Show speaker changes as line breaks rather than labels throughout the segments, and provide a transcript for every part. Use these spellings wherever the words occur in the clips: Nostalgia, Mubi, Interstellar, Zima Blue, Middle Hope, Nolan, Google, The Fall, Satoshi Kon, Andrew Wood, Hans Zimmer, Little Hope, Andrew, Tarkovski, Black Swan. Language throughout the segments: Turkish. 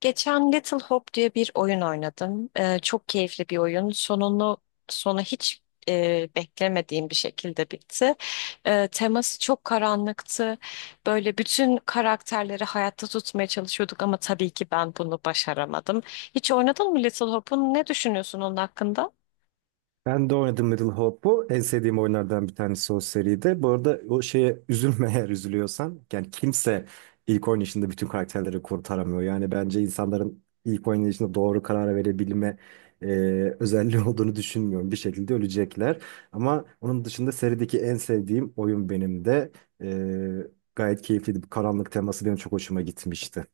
Geçen Little Hope diye bir oyun oynadım. Çok keyifli bir oyun. Sonu hiç beklemediğim bir şekilde bitti. Teması çok karanlıktı. Böyle bütün karakterleri hayatta tutmaya çalışıyorduk ama tabii ki ben bunu başaramadım. Hiç oynadın mı Little Hope'un? Ne düşünüyorsun onun hakkında?
Ben de oynadım Middle Hope'u. En sevdiğim oyunlardan bir tanesi o seride. Bu arada o şeye üzülme eğer üzülüyorsan. Yani kimse ilk oynayışında bütün karakterleri kurtaramıyor. Yani bence insanların ilk oynayışında doğru karar verebilme e, özelliği olduğunu düşünmüyorum. Bir şekilde ölecekler. Ama onun dışında serideki en sevdiğim oyun benim de. E, Gayet keyifliydi. Bu karanlık teması benim çok hoşuma gitmişti.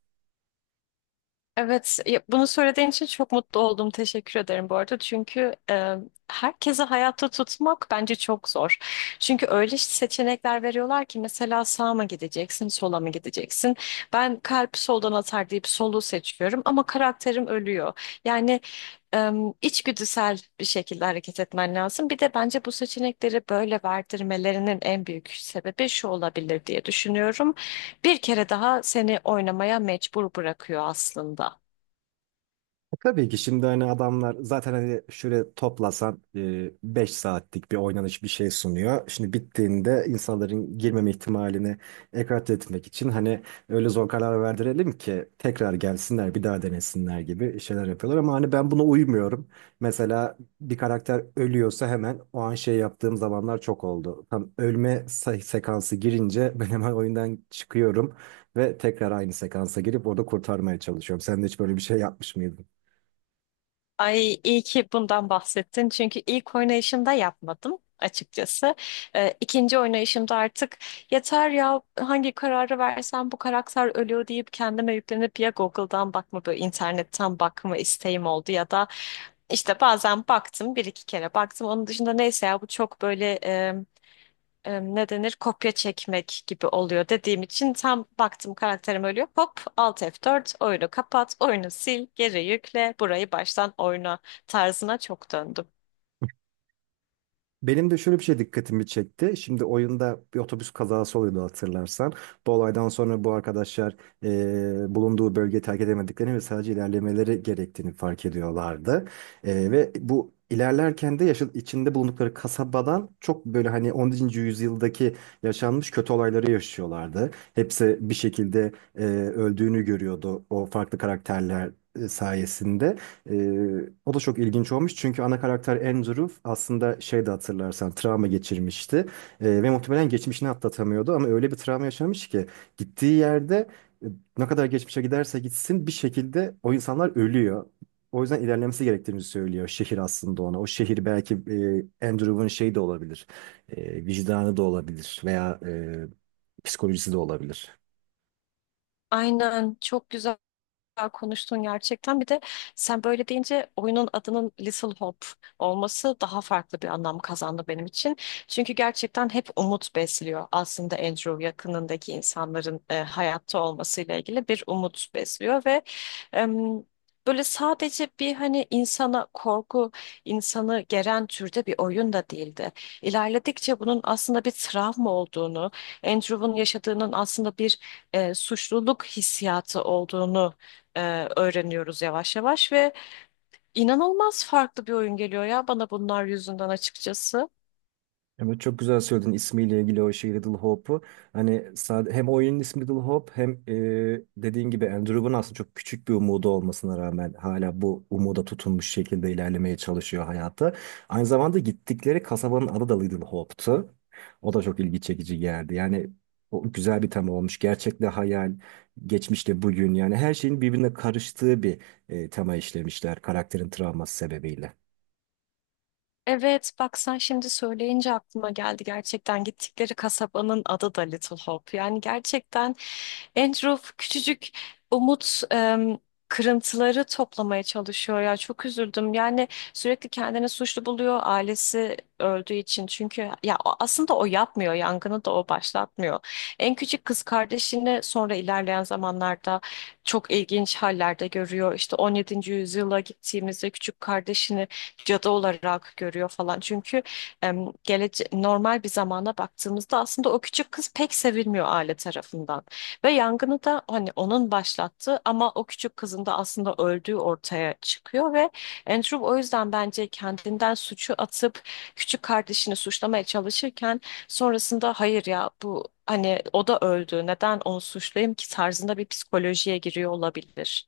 Evet, bunu söylediğin için çok mutlu oldum. Teşekkür ederim bu arada. Çünkü herkese hayatta tutmak bence çok zor. Çünkü öyle seçenekler veriyorlar ki mesela sağa mı gideceksin, sola mı gideceksin? Ben kalp soldan atar deyip solu seçiyorum ama karakterim ölüyor. Yani e, içgüdüsel bir şekilde hareket etmen lazım. Bir de bence bu seçenekleri böyle verdirmelerinin en büyük sebebi şu olabilir diye düşünüyorum. Bir kere daha seni oynamaya mecbur bırakıyor aslında.
Tabii ki şimdi hani adamlar zaten hani şöyle toplasan 5 saatlik bir oynanış bir şey sunuyor. Şimdi bittiğinde insanların girmeme ihtimalini ekarte etmek için hani öyle zor karar verdirelim ki tekrar gelsinler bir daha denesinler gibi şeyler yapıyorlar. Ama hani ben buna uymuyorum. Mesela bir karakter ölüyorsa hemen o an şey yaptığım zamanlar çok oldu. Tam ölme sekansı girince ben hemen oyundan çıkıyorum ve tekrar aynı sekansa girip orada kurtarmaya çalışıyorum. Sen de hiç böyle bir şey yapmış mıydın?
Ay iyi ki bundan bahsettin. Çünkü ilk oynayışımda yapmadım açıkçası. İkinci oynayışımda artık yeter ya hangi kararı versem bu karakter ölüyor deyip kendime yüklenip ya Google'dan bakma böyle internetten bakma isteğim oldu ya da işte bazen baktım, bir iki kere baktım. Onun dışında neyse ya bu çok böyle ne denir kopya çekmek gibi oluyor dediğim için tam baktım karakterim ölüyor. Hop Alt f dört oyunu kapat, oyunu sil, geri yükle, burayı baştan oyna tarzına çok döndüm.
Benim de şöyle bir şey dikkatimi çekti. Şimdi oyunda bir otobüs kazası oluyordu hatırlarsan. Bu olaydan sonra bu arkadaşlar bulunduğu bölgeyi terk edemediklerini ve sadece ilerlemeleri gerektiğini fark ediyorlardı. Ve bu ilerlerken de içinde bulundukları kasabadan çok böyle hani 10. yüzyıldaki yaşanmış kötü olayları yaşıyorlardı. Hepsi bir şekilde öldüğünü görüyordu o farklı karakterler sayesinde. ee, O da çok ilginç olmuş, çünkü ana karakter Andrew aslında şey de hatırlarsan travma geçirmişti. Ve muhtemelen geçmişini atlatamıyordu ama öyle bir travma yaşamış ki gittiği yerde e, ne kadar geçmişe giderse gitsin bir şekilde o insanlar ölüyor. O yüzden ilerlemesi gerektiğini söylüyor şehir aslında ona. O şehir belki Andrew'un şeyi de olabilir, vicdanı da olabilir veya psikolojisi de olabilir.
Aynen, çok güzel. Güzel konuştun gerçekten. Bir de sen böyle deyince oyunun adının Little Hope olması daha farklı bir anlam kazandı benim için. Çünkü gerçekten hep umut besliyor. Aslında Andrew yakınındaki insanların hayatta olmasıyla ilgili bir umut besliyor ve em, böyle sadece bir hani insana korku, insanı geren türde bir oyun da değildi. İlerledikçe bunun aslında bir travma olduğunu, Andrew'un yaşadığının aslında bir suçluluk hissiyatı olduğunu e, öğreniyoruz yavaş yavaş ve inanılmaz farklı bir oyun geliyor ya bana bunlar yüzünden açıkçası.
Evet, çok güzel söyledin ismiyle ilgili o şey Little Hope'u. Hani sade, hem oyunun ismi Little Hope hem dediğin gibi Andrew'un aslında çok küçük bir umudu olmasına rağmen hala bu umuda tutunmuş şekilde ilerlemeye çalışıyor hayatta. Aynı zamanda gittikleri kasabanın adı da Little Hope'tu. O da çok ilgi çekici geldi. Yani o güzel bir tema olmuş. Gerçekle hayal, geçmişle bugün, yani her şeyin birbirine karıştığı bir tema işlemişler karakterin travması sebebiyle.
Evet, bak sen şimdi söyleyince aklıma geldi, gerçekten gittikleri kasabanın adı da Little Hope. Yani gerçekten Andrew küçücük umut kırıntıları toplamaya çalışıyor ya, çok üzüldüm. Yani sürekli kendini suçlu buluyor ailesi öldüğü için. Çünkü ya aslında o yapmıyor, yangını da o başlatmıyor. En küçük kız kardeşini sonra ilerleyen zamanlarda çok ilginç hallerde görüyor. İşte 17. yüzyıla gittiğimizde küçük kardeşini cadı olarak görüyor falan. Çünkü em, gelece normal bir zamana baktığımızda aslında o küçük kız pek sevilmiyor aile tarafından. Ve yangını da hani onun başlattığı ama o küçük kızın da aslında öldüğü ortaya çıkıyor ve Andrew o yüzden bence kendinden suçu atıp küçük kardeşini suçlamaya çalışırken sonrasında hayır ya bu hani o da öldü, neden onu suçlayayım ki tarzında bir psikolojiye giriyor olabilir.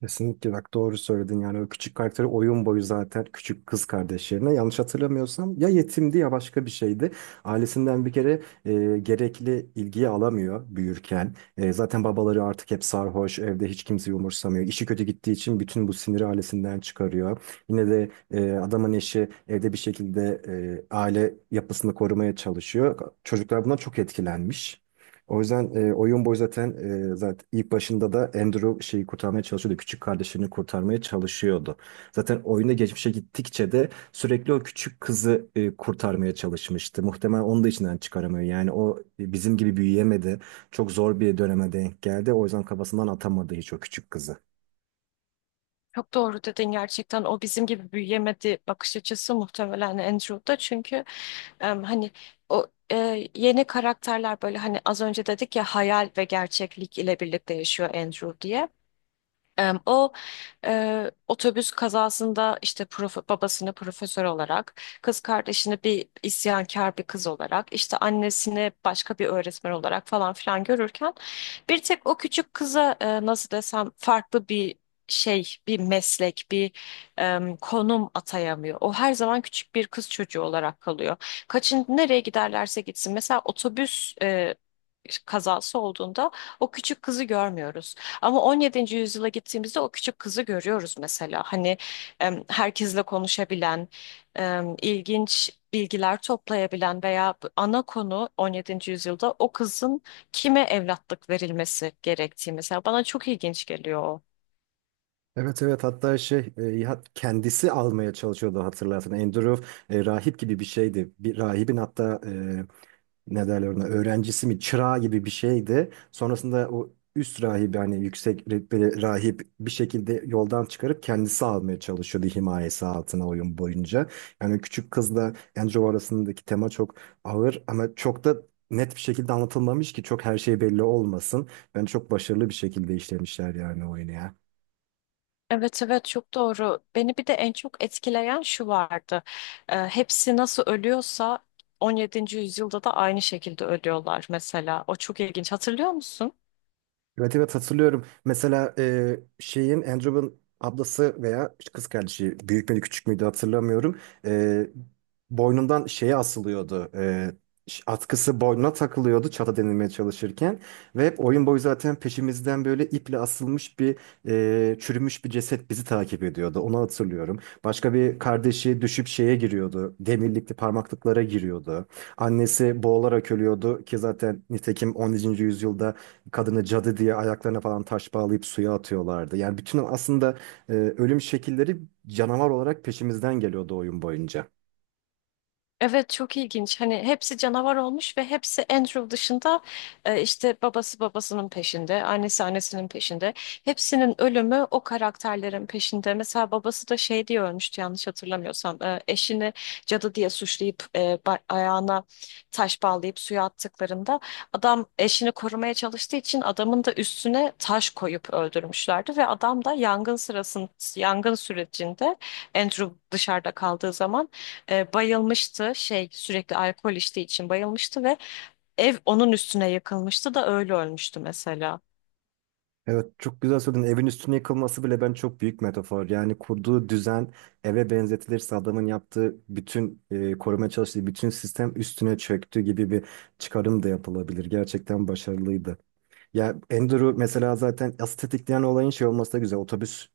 Kesinlikle, bak doğru söyledin. Yani o küçük karakteri oyun boyu zaten küçük kız kardeş yerine, yanlış hatırlamıyorsam, ya yetimdi ya başka bir şeydi. Ailesinden bir kere gerekli ilgiyi alamıyor büyürken. Zaten babaları artık hep sarhoş evde, hiç kimseyi umursamıyor. İşi kötü gittiği için bütün bu siniri ailesinden çıkarıyor. Yine de adamın eşi evde bir şekilde aile yapısını korumaya çalışıyor. Çocuklar bundan çok etkilenmiş. O yüzden oyun boyu zaten, zaten ilk başında da Andrew şeyi kurtarmaya çalışıyordu. Küçük kardeşini kurtarmaya çalışıyordu. Zaten oyunda geçmişe gittikçe de sürekli o küçük kızı kurtarmaya çalışmıştı. Muhtemelen onu da içinden çıkaramıyor. Yani o bizim gibi büyüyemedi. Çok zor bir döneme denk geldi. O yüzden kafasından atamadı hiç o küçük kızı.
Çok doğru dedin, gerçekten o bizim gibi büyüyemedi bakış açısı muhtemelen Andrew'da çünkü hani o yeni karakterler, böyle hani az önce dedik ya hayal ve gerçeklik ile birlikte yaşıyor Andrew diye. O otobüs kazasında işte babasını profesör olarak, kız kardeşini bir isyankar bir kız olarak, işte annesini başka bir öğretmen olarak falan filan görürken bir tek o küçük kıza nasıl desem farklı bir şey, bir meslek, bir konum atayamıyor. O her zaman küçük bir kız çocuğu olarak kalıyor. Kaçın nereye giderlerse gitsin. Mesela otobüs kazası olduğunda o küçük kızı görmüyoruz. Ama 17. yüzyıla gittiğimizde o küçük kızı görüyoruz mesela. Hani herkesle konuşabilen, ilginç bilgiler toplayabilen veya bu ana konu 17. yüzyılda o kızın kime evlatlık verilmesi gerektiği, mesela bana çok ilginç geliyor o.
Evet, evet, hatta şey kendisi almaya çalışıyordu hatırlarsan. Andrew rahip gibi bir şeydi. Bir rahibin hatta ne derler, ona öğrencisi mi, çırağı gibi bir şeydi. Sonrasında o üst rahibi hani yüksek rütbeli rahip bir şekilde yoldan çıkarıp kendisi almaya çalışıyordu himayesi altına oyun boyunca. Yani küçük kızla Andrew arasındaki tema çok ağır ama çok da net bir şekilde anlatılmamış ki çok her şey belli olmasın. Ben çok başarılı bir şekilde işlemişler yani oyunu ya.
Evet, evet, çok doğru. Beni bir de en çok etkileyen şu vardı. Hepsi nasıl ölüyorsa 17. yüzyılda da aynı şekilde ölüyorlar mesela. O çok ilginç. Hatırlıyor musun?
Evet, evet, hatırlıyorum. Mesela şeyin, Andrew'un ablası veya kız kardeşi büyük müydü küçük müydü hatırlamıyorum. E, Boynundan şeye asılıyordu. Atkısı boynuna takılıyordu çata denilmeye çalışırken. Ve hep oyun boyu zaten peşimizden böyle iple asılmış bir çürümüş bir ceset bizi takip ediyordu. Onu hatırlıyorum. Başka bir kardeşi düşüp şeye giriyordu. Demirlikli parmaklıklara giriyordu. Annesi boğularak ölüyordu ki zaten nitekim 11. yüzyılda kadını cadı diye ayaklarına falan taş bağlayıp suya atıyorlardı. Yani bütün aslında ölüm şekilleri canavar olarak peşimizden geliyordu oyun boyunca.
Evet, çok ilginç. Hani hepsi canavar olmuş ve hepsi Andrew dışında işte babası babasının peşinde, annesi annesinin peşinde. Hepsinin ölümü o karakterlerin peşinde. Mesela babası da şey diye ölmüştü yanlış hatırlamıyorsam. Eşini cadı diye suçlayıp ayağına taş bağlayıp suya attıklarında adam eşini korumaya çalıştığı için adamın da üstüne taş koyup öldürmüşlerdi ve adam da yangın sürecinde Andrew dışarıda kaldığı zaman bayılmıştı. Şey, sürekli alkol içtiği için bayılmıştı ve ev onun üstüne yıkılmıştı da öyle ölmüştü mesela.
Evet, çok güzel söyledin. Evin üstüne yıkılması bile ben çok büyük metafor. Yani kurduğu düzen eve benzetilirse, adamın yaptığı bütün, korumaya çalıştığı bütün sistem üstüne çöktü gibi bir çıkarım da yapılabilir. Gerçekten başarılıydı. Ya Andrew mesela, zaten asıl tetikleyen olayın şey olması da güzel. Otobüs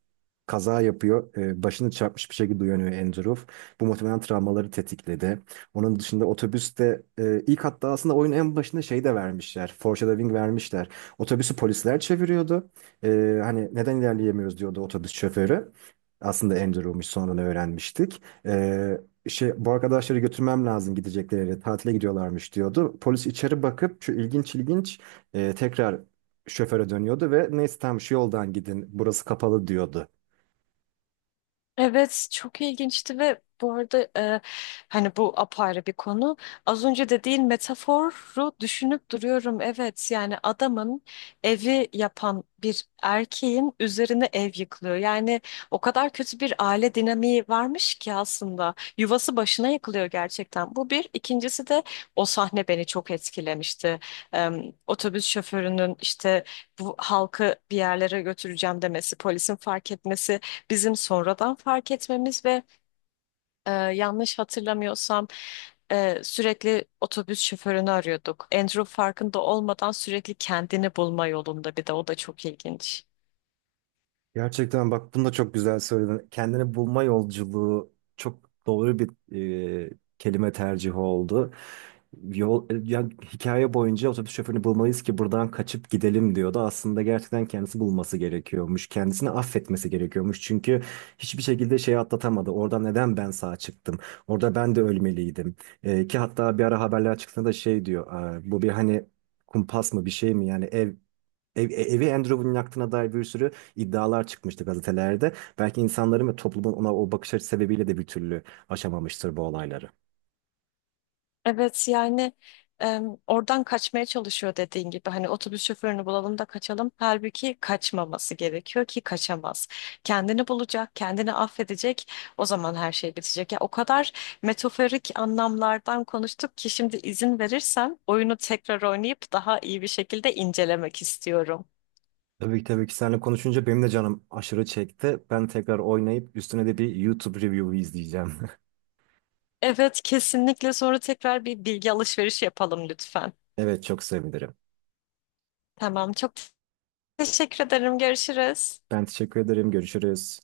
kaza yapıyor. Başını çarpmış bir şekilde uyanıyor Andrew. Bu muhtemelen travmaları tetikledi. Onun dışında otobüste ilk, hatta aslında oyunun en başında şey de vermişler. Foreshadowing vermişler. Otobüsü polisler çeviriyordu. Hani neden ilerleyemiyoruz diyordu otobüs şoförü. Aslında Andrew'muş sonradan öğrenmiştik. Şey, bu arkadaşları götürmem lazım gidecekleri yere, tatile gidiyorlarmış diyordu. Polis içeri bakıp şu ilginç ilginç tekrar şoföre dönüyordu ve neyse, tamam şu yoldan gidin, burası kapalı diyordu.
Evet, çok ilginçti ve bu arada hani bu apayrı bir konu. Az önce dediğin metaforu düşünüp duruyorum. Evet, yani adamın evi yapan bir erkeğin üzerine ev yıkılıyor. Yani o kadar kötü bir aile dinamiği varmış ki aslında yuvası başına yıkılıyor gerçekten. Bu bir. İkincisi de o sahne beni çok etkilemişti. Otobüs şoförünün işte bu halkı bir yerlere götüreceğim demesi, polisin fark etmesi, bizim sonradan fark etmemiz ve yanlış hatırlamıyorsam sürekli otobüs şoförünü arıyorduk. Andrew farkında olmadan sürekli kendini bulma yolunda, bir de o da çok ilginç.
Gerçekten bak bunu da çok güzel söyledin. Kendini bulma yolculuğu çok doğru bir e, kelime tercihi oldu. Ya, hikaye boyunca otobüs şoförünü bulmalıyız ki buradan kaçıp gidelim diyordu. Aslında gerçekten kendisi bulması gerekiyormuş. Kendisini affetmesi gerekiyormuş. Çünkü hiçbir şekilde şeyi atlatamadı. Orada neden ben sağ çıktım? Orada ben de ölmeliydim. Ki hatta bir ara haberler çıktığında da şey diyor: "Aa, bu bir hani kumpas mı, bir şey mi? Yani evi Andrew Wood'un yaktığına dair bir sürü iddialar çıkmıştı gazetelerde." Belki insanların ve toplumun ona o bakış açısı sebebiyle de bir türlü aşamamıştır bu olayları.
Evet yani oradan kaçmaya çalışıyor dediğin gibi hani otobüs şoförünü bulalım da kaçalım. Halbuki kaçmaması gerekiyor ki kaçamaz. Kendini bulacak, kendini affedecek. O zaman her şey bitecek. Ya o kadar metaforik anlamlardan konuştuk ki şimdi izin verirsen oyunu tekrar oynayıp daha iyi bir şekilde incelemek istiyorum.
Tabii ki, tabii ki, seninle konuşunca benim de canım aşırı çekti. Ben tekrar oynayıp üstüne de bir YouTube review izleyeceğim.
Evet kesinlikle, sonra tekrar bir bilgi alışverişi yapalım lütfen.
Evet, çok sevinirim.
Tamam, çok teşekkür ederim. Görüşürüz.
Ben teşekkür ederim. Görüşürüz.